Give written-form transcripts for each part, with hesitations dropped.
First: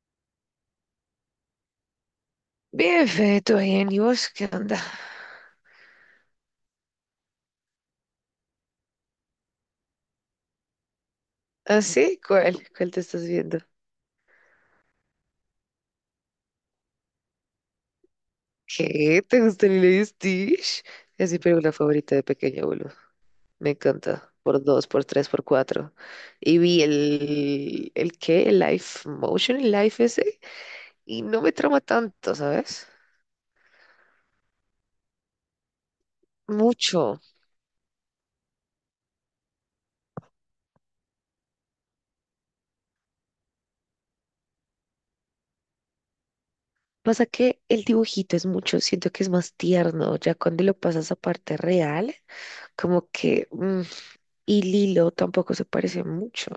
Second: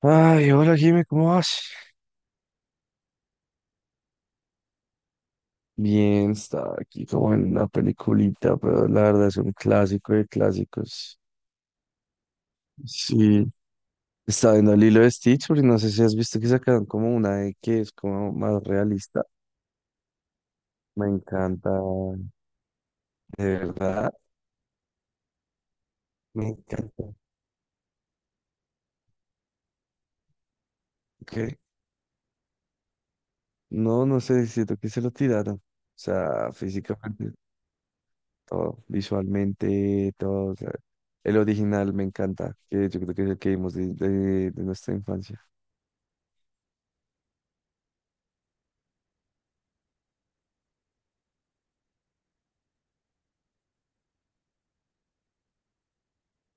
Ay, hola Jimmy, ¿cómo vas? Bien, Fede, todo bien. ¿Y vos qué onda? Bien, estaba aquí como en una peliculita, pero la verdad es un clásico de clásicos. ¿Ah, sí? ¿Cuál? ¿Cuál te estás Sí, viendo? estaba viendo Lilo de Stitch, porque no sé si has visto que sacaron como una de que es como más ¿Qué? realista. ¿Te gusta Lilo y Stitch? Me Es mi encanta, película favorita de pequeño, boludo. de Me verdad, encanta. Por dos, por tres, por cuatro. me Y vi encanta. el... ¿El qué? El live motion, el live ese. Y no me ¿Qué? trama tanto, ¿sabes? No, no sé, siento que se lo tiraron. O sea, Mucho. físicamente, todo, visualmente, todo, o sea, el original me encanta, que yo creo que es el que vimos de nuestra infancia. Pasa que el dibujito es mucho. Siento que es más tierno. Ya cuando lo pasas a parte real, como que... y Lilo tampoco se parece mucho.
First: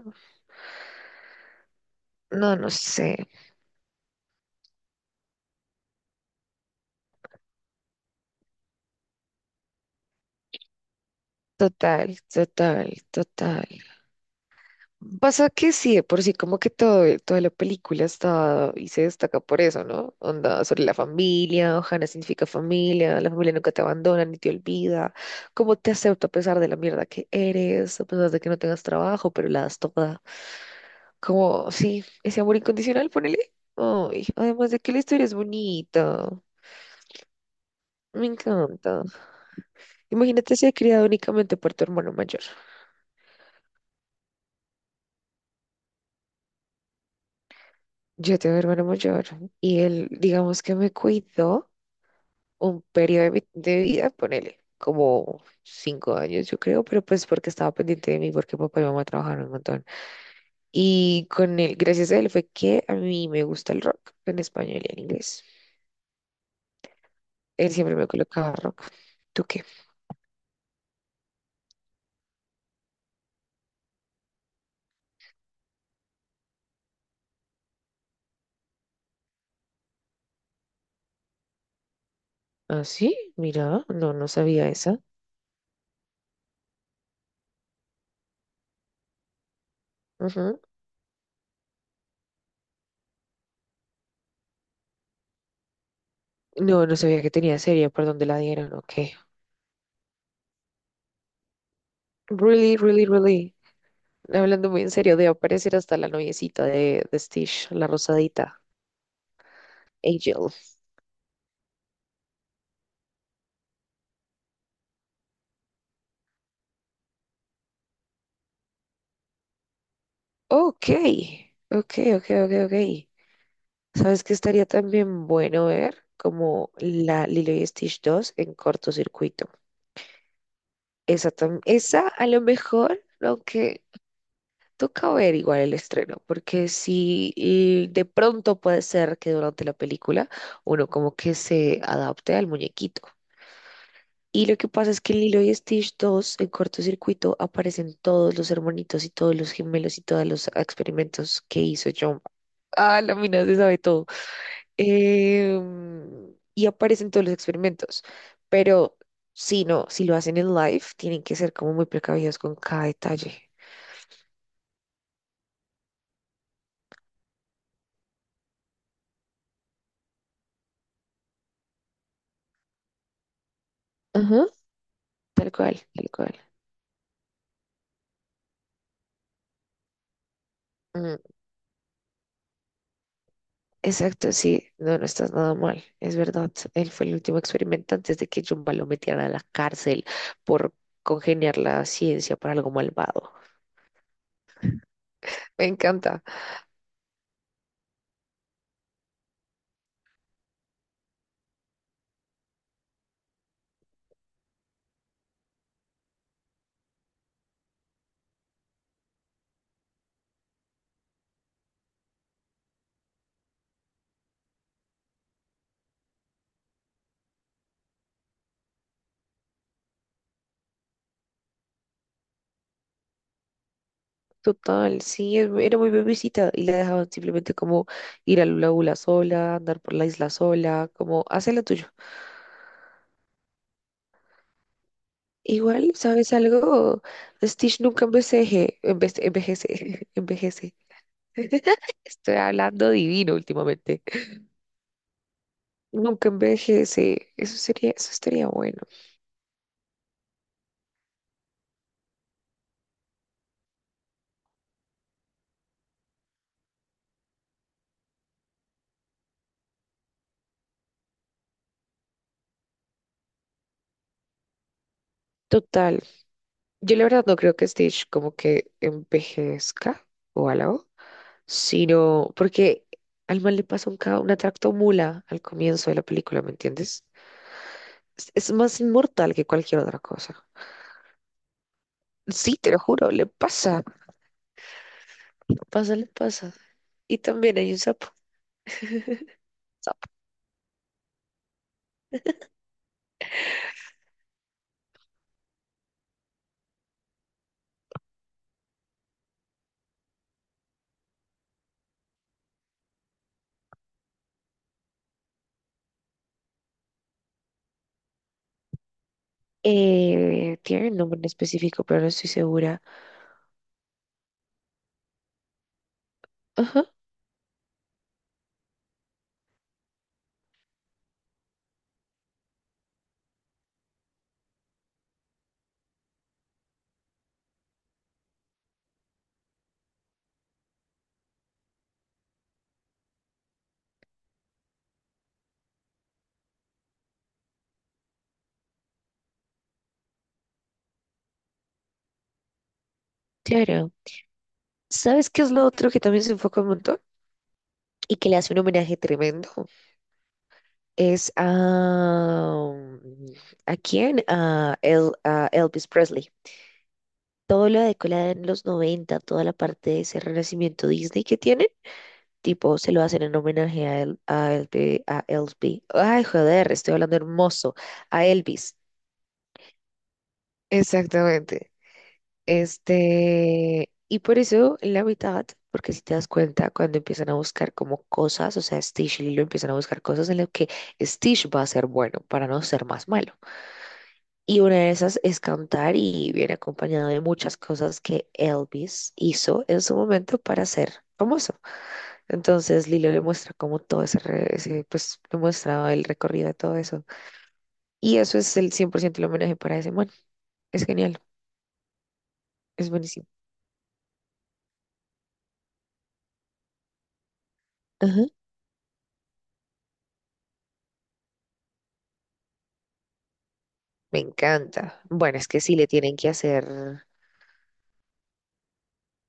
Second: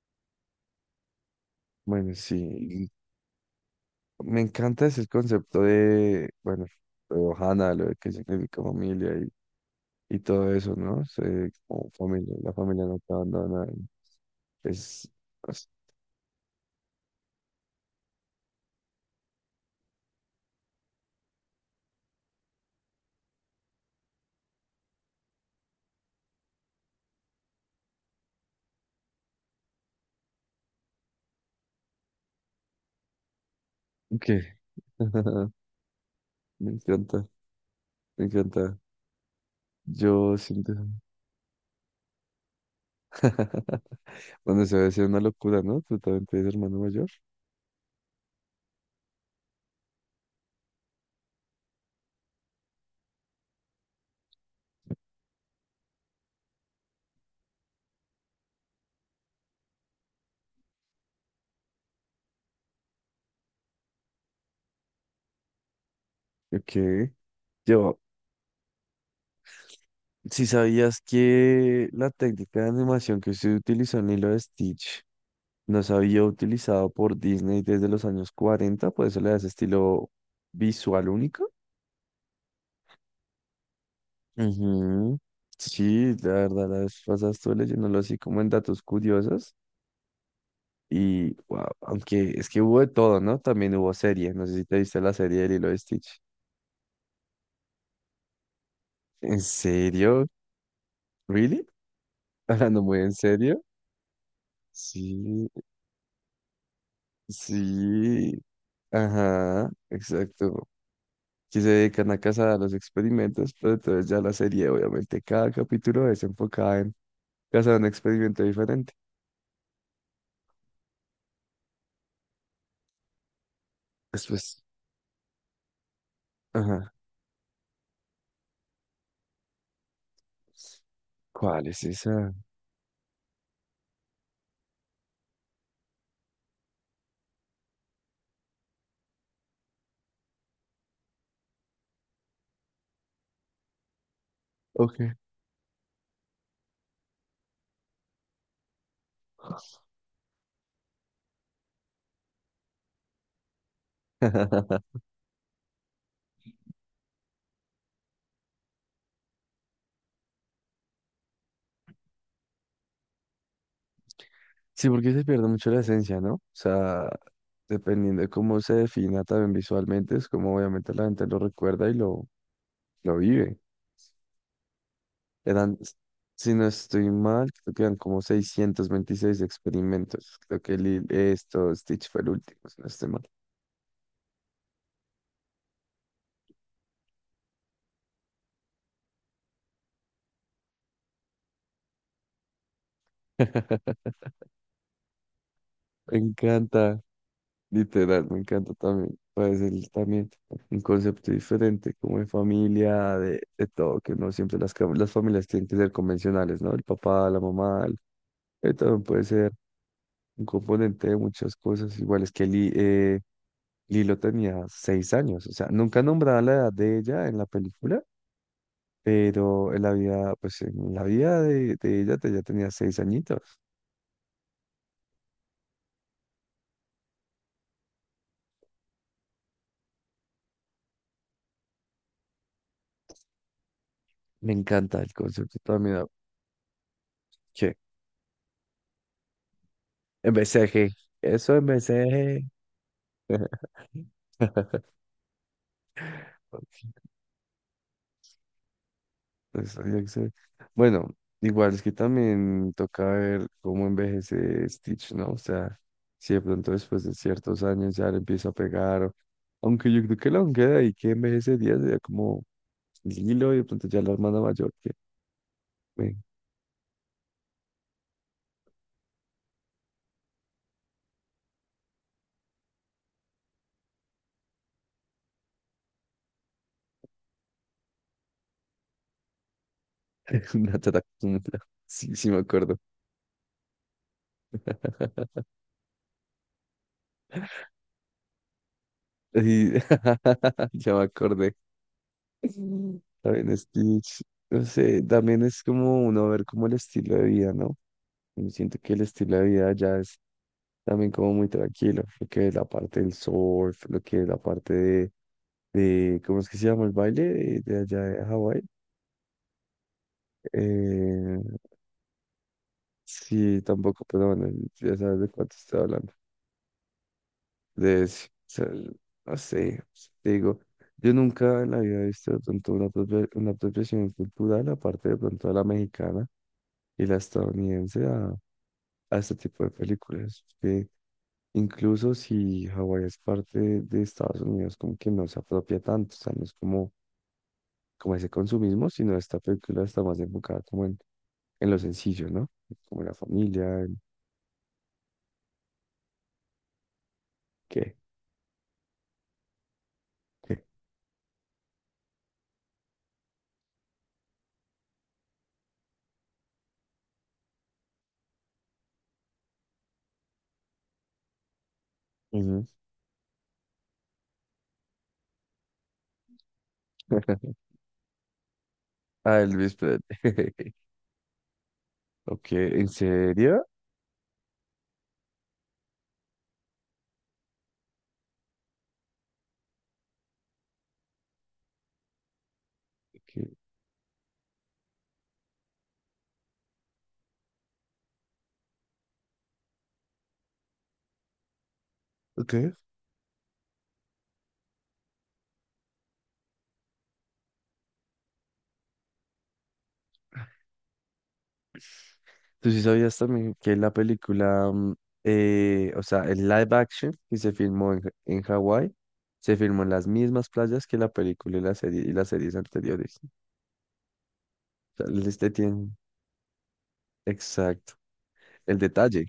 Bueno, No, no sí, sé. me encanta ese concepto de, bueno, lo de Ohana, lo de que significa familia y todo eso, ¿no? Sé, como Total, familia, la familia no total, te total. abandona. Es, Pasa es- que sí, de por sí, como que todo, toda la película está y se destaca por eso, ¿no? Onda sobre la familia, Ohana significa familia, la familia nunca te abandona ni te olvida, cómo te acepta a pesar de la mierda que eres, a pesar de que no tengas trabajo, pero la das toda. Como, sí, ese amor incondicional, ponele. Ay, ¿Qué? además de que la historia es bonita, Me encanta, me me encanta. encanta. Yo Imagínate si ha siento, criado únicamente por tu hermano mayor. bueno, se va a decir una locura, ¿no? Tú también tienes hermano mayor. Yo tengo un hermano mayor y él, digamos que me cuidó un periodo de, de vida, ponele, como 5 años, yo creo, pero pues porque estaba pendiente de mí, porque papá y mamá trabajaron un montón. Y con él, gracias a él, fue que a mí me gusta el rock en español y en inglés. Ok. Él siempre Yo, me colocaba rock. ¿Tú qué? si sabías que la técnica de animación que se utilizó en Lilo de Stitch no se había utilizado por Disney desde los años 40, por eso le da ese estilo visual único. Ah, sí, mira, no, no sabía esa. Ujú. Sí, la verdad, la vez pasada estuve leyéndolo así como en datos curiosos. Ujú. Y wow, aunque es que hubo de todo, ¿no? También hubo serie. No sé si te viste la serie de Lilo y Stitch. No, no sabía que tenía serie, por donde la dieron, ok. ¿En serio? ¿Really? Really, ¿Hablando muy really, en really. serio? Hablando muy en Sí, serio, debe aparecer hasta la noviecita de Stitch, la sí. rosadita, Ajá, Angel. exacto, que se dedican a cazar a los experimentos, pero entonces ya la serie, obviamente, cada capítulo es enfocada en cazar un experimento diferente. Ok, ok, ok, ok, ok. ¿Sabes qué Después, estaría también bueno ver? Como ajá, la Lilo y Stitch dos en cortocircuito. Esa, ¿cuál es esa a esa? lo mejor, aunque toca ver igual el estreno, porque si y de pronto puede ser que durante la película uno como que se adapte al muñequito. Y lo que pasa es Ok. que en Lilo y Stitch dos, en cortocircuito, aparecen todos los hermanitos y todos los gemelos y todos los experimentos que hizo John. Ah, la mina se sabe todo. Y aparecen todos los experimentos. Pero si no, si lo hacen en live, tienen que ser como muy precavidos con cada detalle. Sí, porque se pierde mucho la esencia, ¿no? O sea, dependiendo de cómo se defina también visualmente, es como obviamente la gente lo recuerda y lo vive. Ajá. Tal Eran, cual, s- tal cual. si no estoy mal, creo que eran como 626 experimentos. Creo que Stitch fue el último, si no estoy mal. Exacto, sí, no, no estás nada mal, es verdad. Él fue el último experimento antes de que Jumba lo metiera a la cárcel por congeniar la ciencia para algo malvado. Me Me encanta. encanta. Literal, me encanta también. También un concepto diferente, como de familia, de todo, que no siempre las familias tienen que ser convencionales, ¿no? El papá, la mamá, también puede ser un componente de muchas cosas. Igual es que Li- Lilo tenía 6 años, o sea, nunca nombraba la edad de ella en la película, pero en la vida, pues en la vida de ya tenía 6 añitos. Total, sí, era muy bebecita y la dejaban simplemente como ir a Lula Bula sola, andar por la isla sola, como hace lo tuyo. Me encanta el concepto Igual, también, ¿sabes algo? que Stitch nunca envejece, envejece, envejece. envejece, eso Estoy envejece. hablando divino últimamente. Nunca envejece. Eso sería, eso estaría bueno. Pues, había que ser- Bueno, igual es que también toca ver cómo envejece Stitch, ¿no? O sea, si de pronto después de ciertos años ya le empieza a pegar, o aunque yo creo que la queda y que envejece días sería como Lilo y de pronto ya la hermana mayor que Total, me yo la verdad no creo que Stitch como que envejezca o algo, sino porque al mal le pasa un, una tractomula al comienzo de la película, ¿me entiendes? Es más inmortal que cualquier otra cosa. una tata. Sí, sí me Sí, te acuerdo. lo juro, le pasa, le pasa. Y también hay un sapo. Y Sapo. ya me acordé. También Stitch, no sé, también es como uno ver como el estilo de vida, ¿no? Y siento que el estilo de vida ya es también como muy tranquilo, lo que es la parte del surf, lo que es la parte de, ¿de cómo es que se llama el baile de allá de Hawái? Tiene un nombre en Eh, específico, pero no estoy segura. sí, tampoco, pero bueno, ya sabes de cuánto estoy hablando, Ajá, de ese, o sea, no sé, te digo, yo nunca en la vida he visto de pronto una, una apropiación cultural, aparte de pronto de la mexicana y la estadounidense, a este tipo de películas, que incluso si Hawái es parte de Estados Unidos, como que no se apropia tanto, o sea, no es como, como ese consumismo, sino esta película está más enfocada como en lo sencillo, ¿no? Como la familia, claro. el ¿Sabes qué es lo otro que también se enfoca un montón? qué. Y que le hace un homenaje tremendo. Es a... ¿A quién? A, a Elvis Presley. Todo lo decolan los 90 toda la parte de ese renacimiento Disney que tienen, Ujú. tipo, se lo hacen en homenaje a, El, a, a Elvis. Ay, joder, estoy hablando hermoso. A Elvis. Ah, el Luis Pérez. Exactamente. Ok, ¿en serio? Este, y por eso en la mitad, porque si te das cuenta, cuando empiezan a buscar como cosas, o sea, Stitch y Lilo empiezan a buscar cosas en las que Stitch va a ser bueno para no ser más malo. Ok, Y una de esas es cantar y viene acompañado de muchas cosas que Elvis hizo en su momento para ser famoso. ok. Entonces Lilo le muestra como todo ese, ese, pues le muestra el recorrido de todo eso. Y eso es el 100% el homenaje para ese man. Es genial, ¿Tú sí es sabías buenísimo. también que la película, o sea, el live action que se filmó en, Ajá. en Hawái, se filmó en las mismas playas que la película y la serie y las series anteriores? Me encanta. O sea, Bueno, es este que sí le tiene tienen que hacer, exacto. El detalle.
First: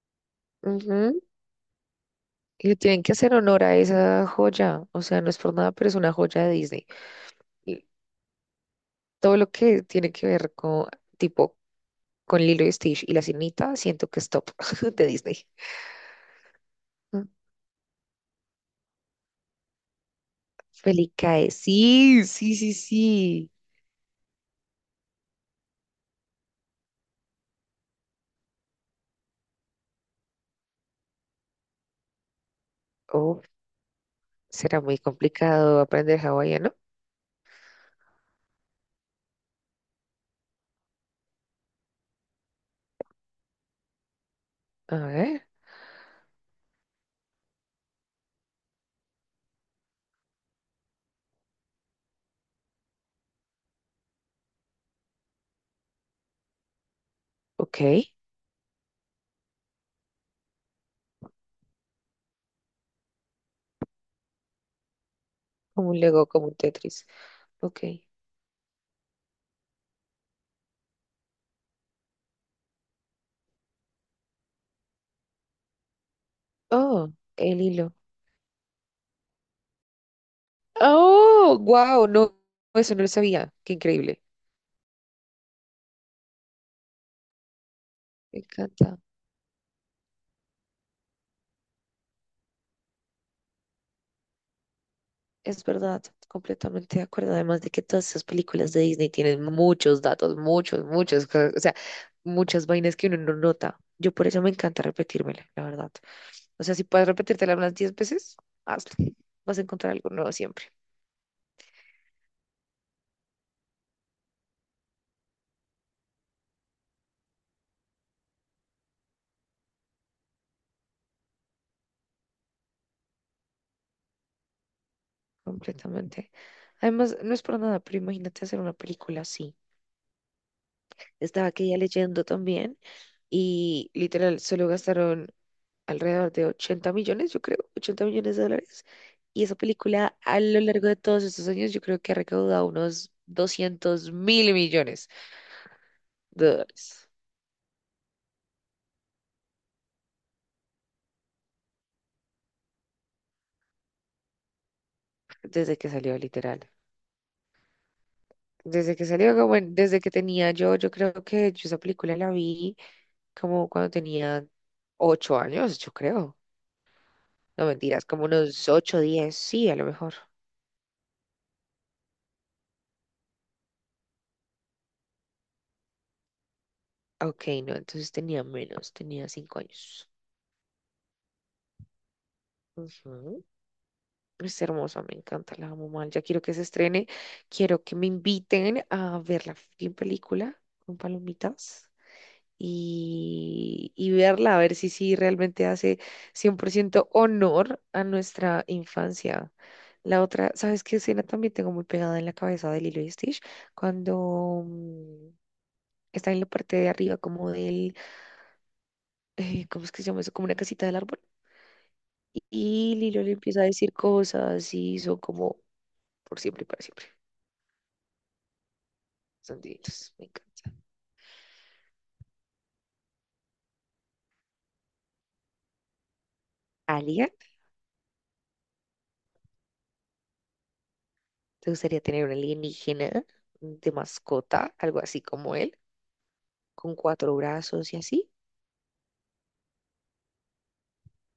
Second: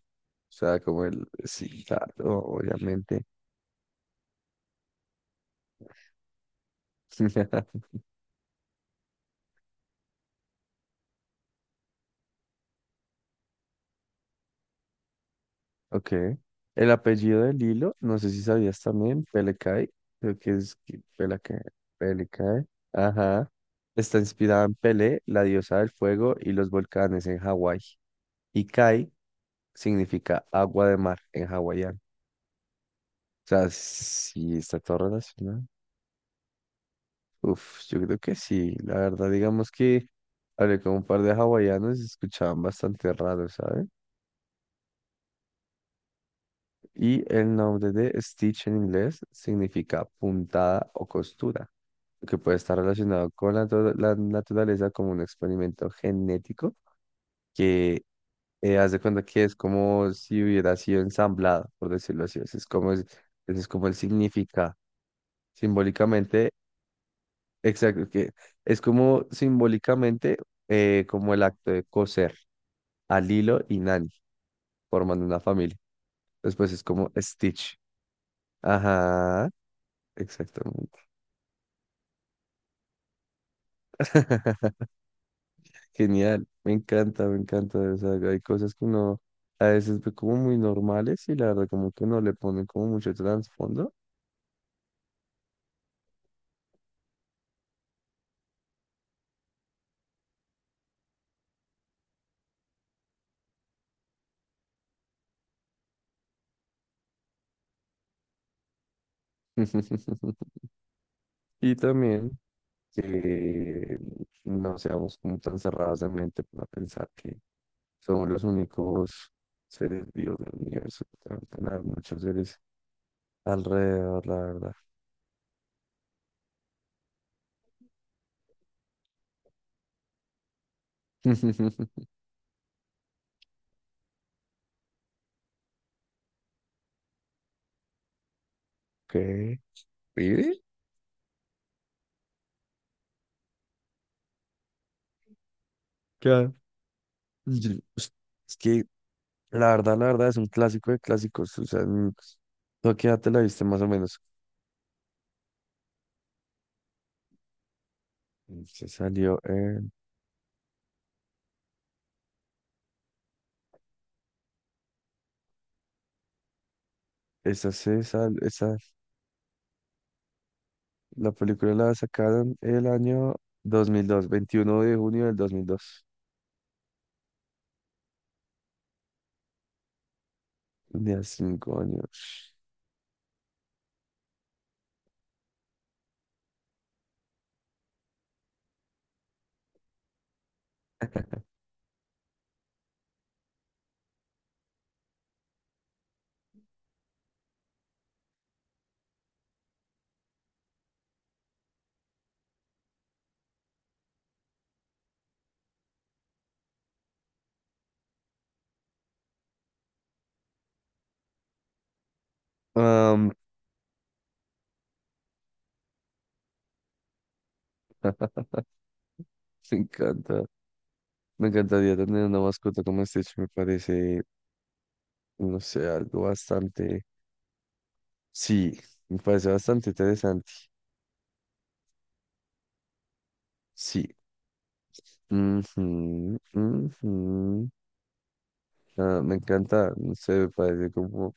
O sea, como ujú, el... Sí, claro, le tienen que obviamente. hacer honor a esa joya. O sea, no es por nada, pero es una joya de Disney. Y todo lo que tiene que ver con tipo con Lilo y Stitch y la sirenita, siento que es top de Disney. Ok. El Mm. apellido de Lilo, no sé si sabías también, Pelecae, creo que Felicae, Pelecae, sí, sí, Pelecae, sí, ajá. sí. Está inspirada en Pele, la diosa del fuego y los volcanes en Hawái. Y Kai significa agua de mar en hawaiano. Oh, O sea, sí, está será todo muy relacionado. complicado aprender hawaiano. Uf, yo creo que sí. La verdad, digamos que hablé con un par de hawaianos y se escuchaban bastante raro, ¿sabes? A ver, Y el nombre de Stitch en inglés significa puntada o costura, que puede estar relacionado con la, la naturaleza como un experimento genético ok. que haz de cuenta que es como si hubiera sido ensamblado, por decirlo así. Ese es como, es, ese es como el significado. Como un Lego, como Simbólicamente, un Tetris. Ok. exacto, que es como simbólicamente como el acto de coser a Lilo y Nani formando una familia. Después es como Oh, el Stitch. hilo. Ajá, exactamente. Oh, wow, no, eso no lo sabía. Qué increíble. Genial, me encanta, me encanta. O sea, Me hay cosas que encanta. uno a veces ve como muy normales y la verdad como que no le ponen como mucho trasfondo. Es verdad, completamente de acuerdo. Además de que todas esas películas de Disney tienen muchos datos, muchos, muchos, o sea, muchas vainas que uno no nota. Yo por eso me encanta repetírmela, la verdad. O sea, si puedes repetírtela unas 10 veces, hazlo. Vas a encontrar algo nuevo siempre. Y también que no seamos como tan cerrados de mente para pensar que somos los únicos seres vivos del universo, que deben tener muchos seres alrededor, la verdad. Completamente. Además, no es por nada, pero imagínate hacer una película así. Estaba aquella leyendo también y literal solo gastaron alrededor de 80 millones, yo creo, 80 millones de dólares. Y esa ¿Qué? película a lo ¿Vive? largo de todos estos años yo creo que ha recaudado unos doscientos mil millones de Claro. dólares Yo, pues, es que la verdad es un clásico de clásicos. O sea, tú qué edad te la viste más o menos. desde que salió literal. Se Desde que salió, salió como en... desde que tenía yo, yo creo que yo esa película la vi como cuando tenía 8 años, yo creo. No Esa se mentiras, como sal... unos Esa... 8 10 sí, a lo mejor. La película la sacaron el año 2002, 21 de junio de 2002. Ok, no, entonces tenía menos, tenía 5 años. De a 5 años. Ujú. Es hermosa, me encanta, la amo mal. Ya quiero que se estrene, quiero que me inviten a ver la fucking película con palomitas y verla, a ver si sí realmente hace 100% honor a nuestra infancia. La otra, ¿sabes qué escena también tengo muy pegada en la cabeza de Lilo y Stitch? Cuando está en la parte de arriba como del, ¿cómo es que se llama eso? Como una casita del árbol. Y Lilo Am, le empieza a decir cosas y son como por siempre y para siempre. Son me divinos, me encanta. encanta. Me encantaría tener una mascota como Stitch. Me parece, no sé, algo bastante. ¿Alien? Sí, me parece bastante interesante. ¿Te gustaría tener un alienígena de Sí. mascota, algo así como él, Ujú, con ujú. cuatro brazos y así? Ah, me encanta. No sé, me parece como.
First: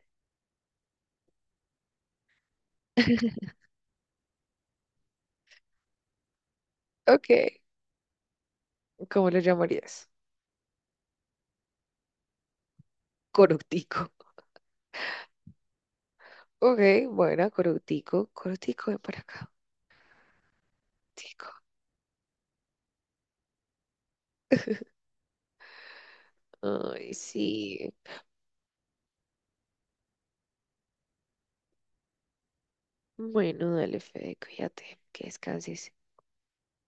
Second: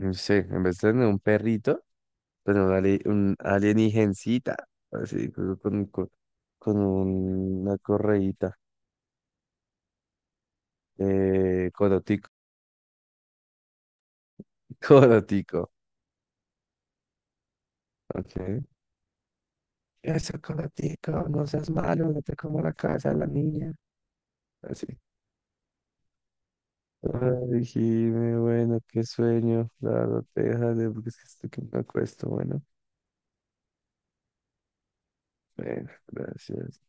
No sé, en vez de tener un perrito, pero un, un alienígencita. Así, con Ok, una correíta. ¿cómo lo llamarías? Corotico. Corutico. Corotico. Ok, bueno, Corutico. Ok. Corutico, ven para acá. Eso, Coratico, no Tico. seas malo, no te como la cabeza de la niña. Así. Ay, Ay, sí. Jime, bueno, qué sueño. La verdad, te dejaré porque es que estoy que me acuesto. Bueno, Bueno, dale, Fede, cuídate, que bueno, descanses. gracias.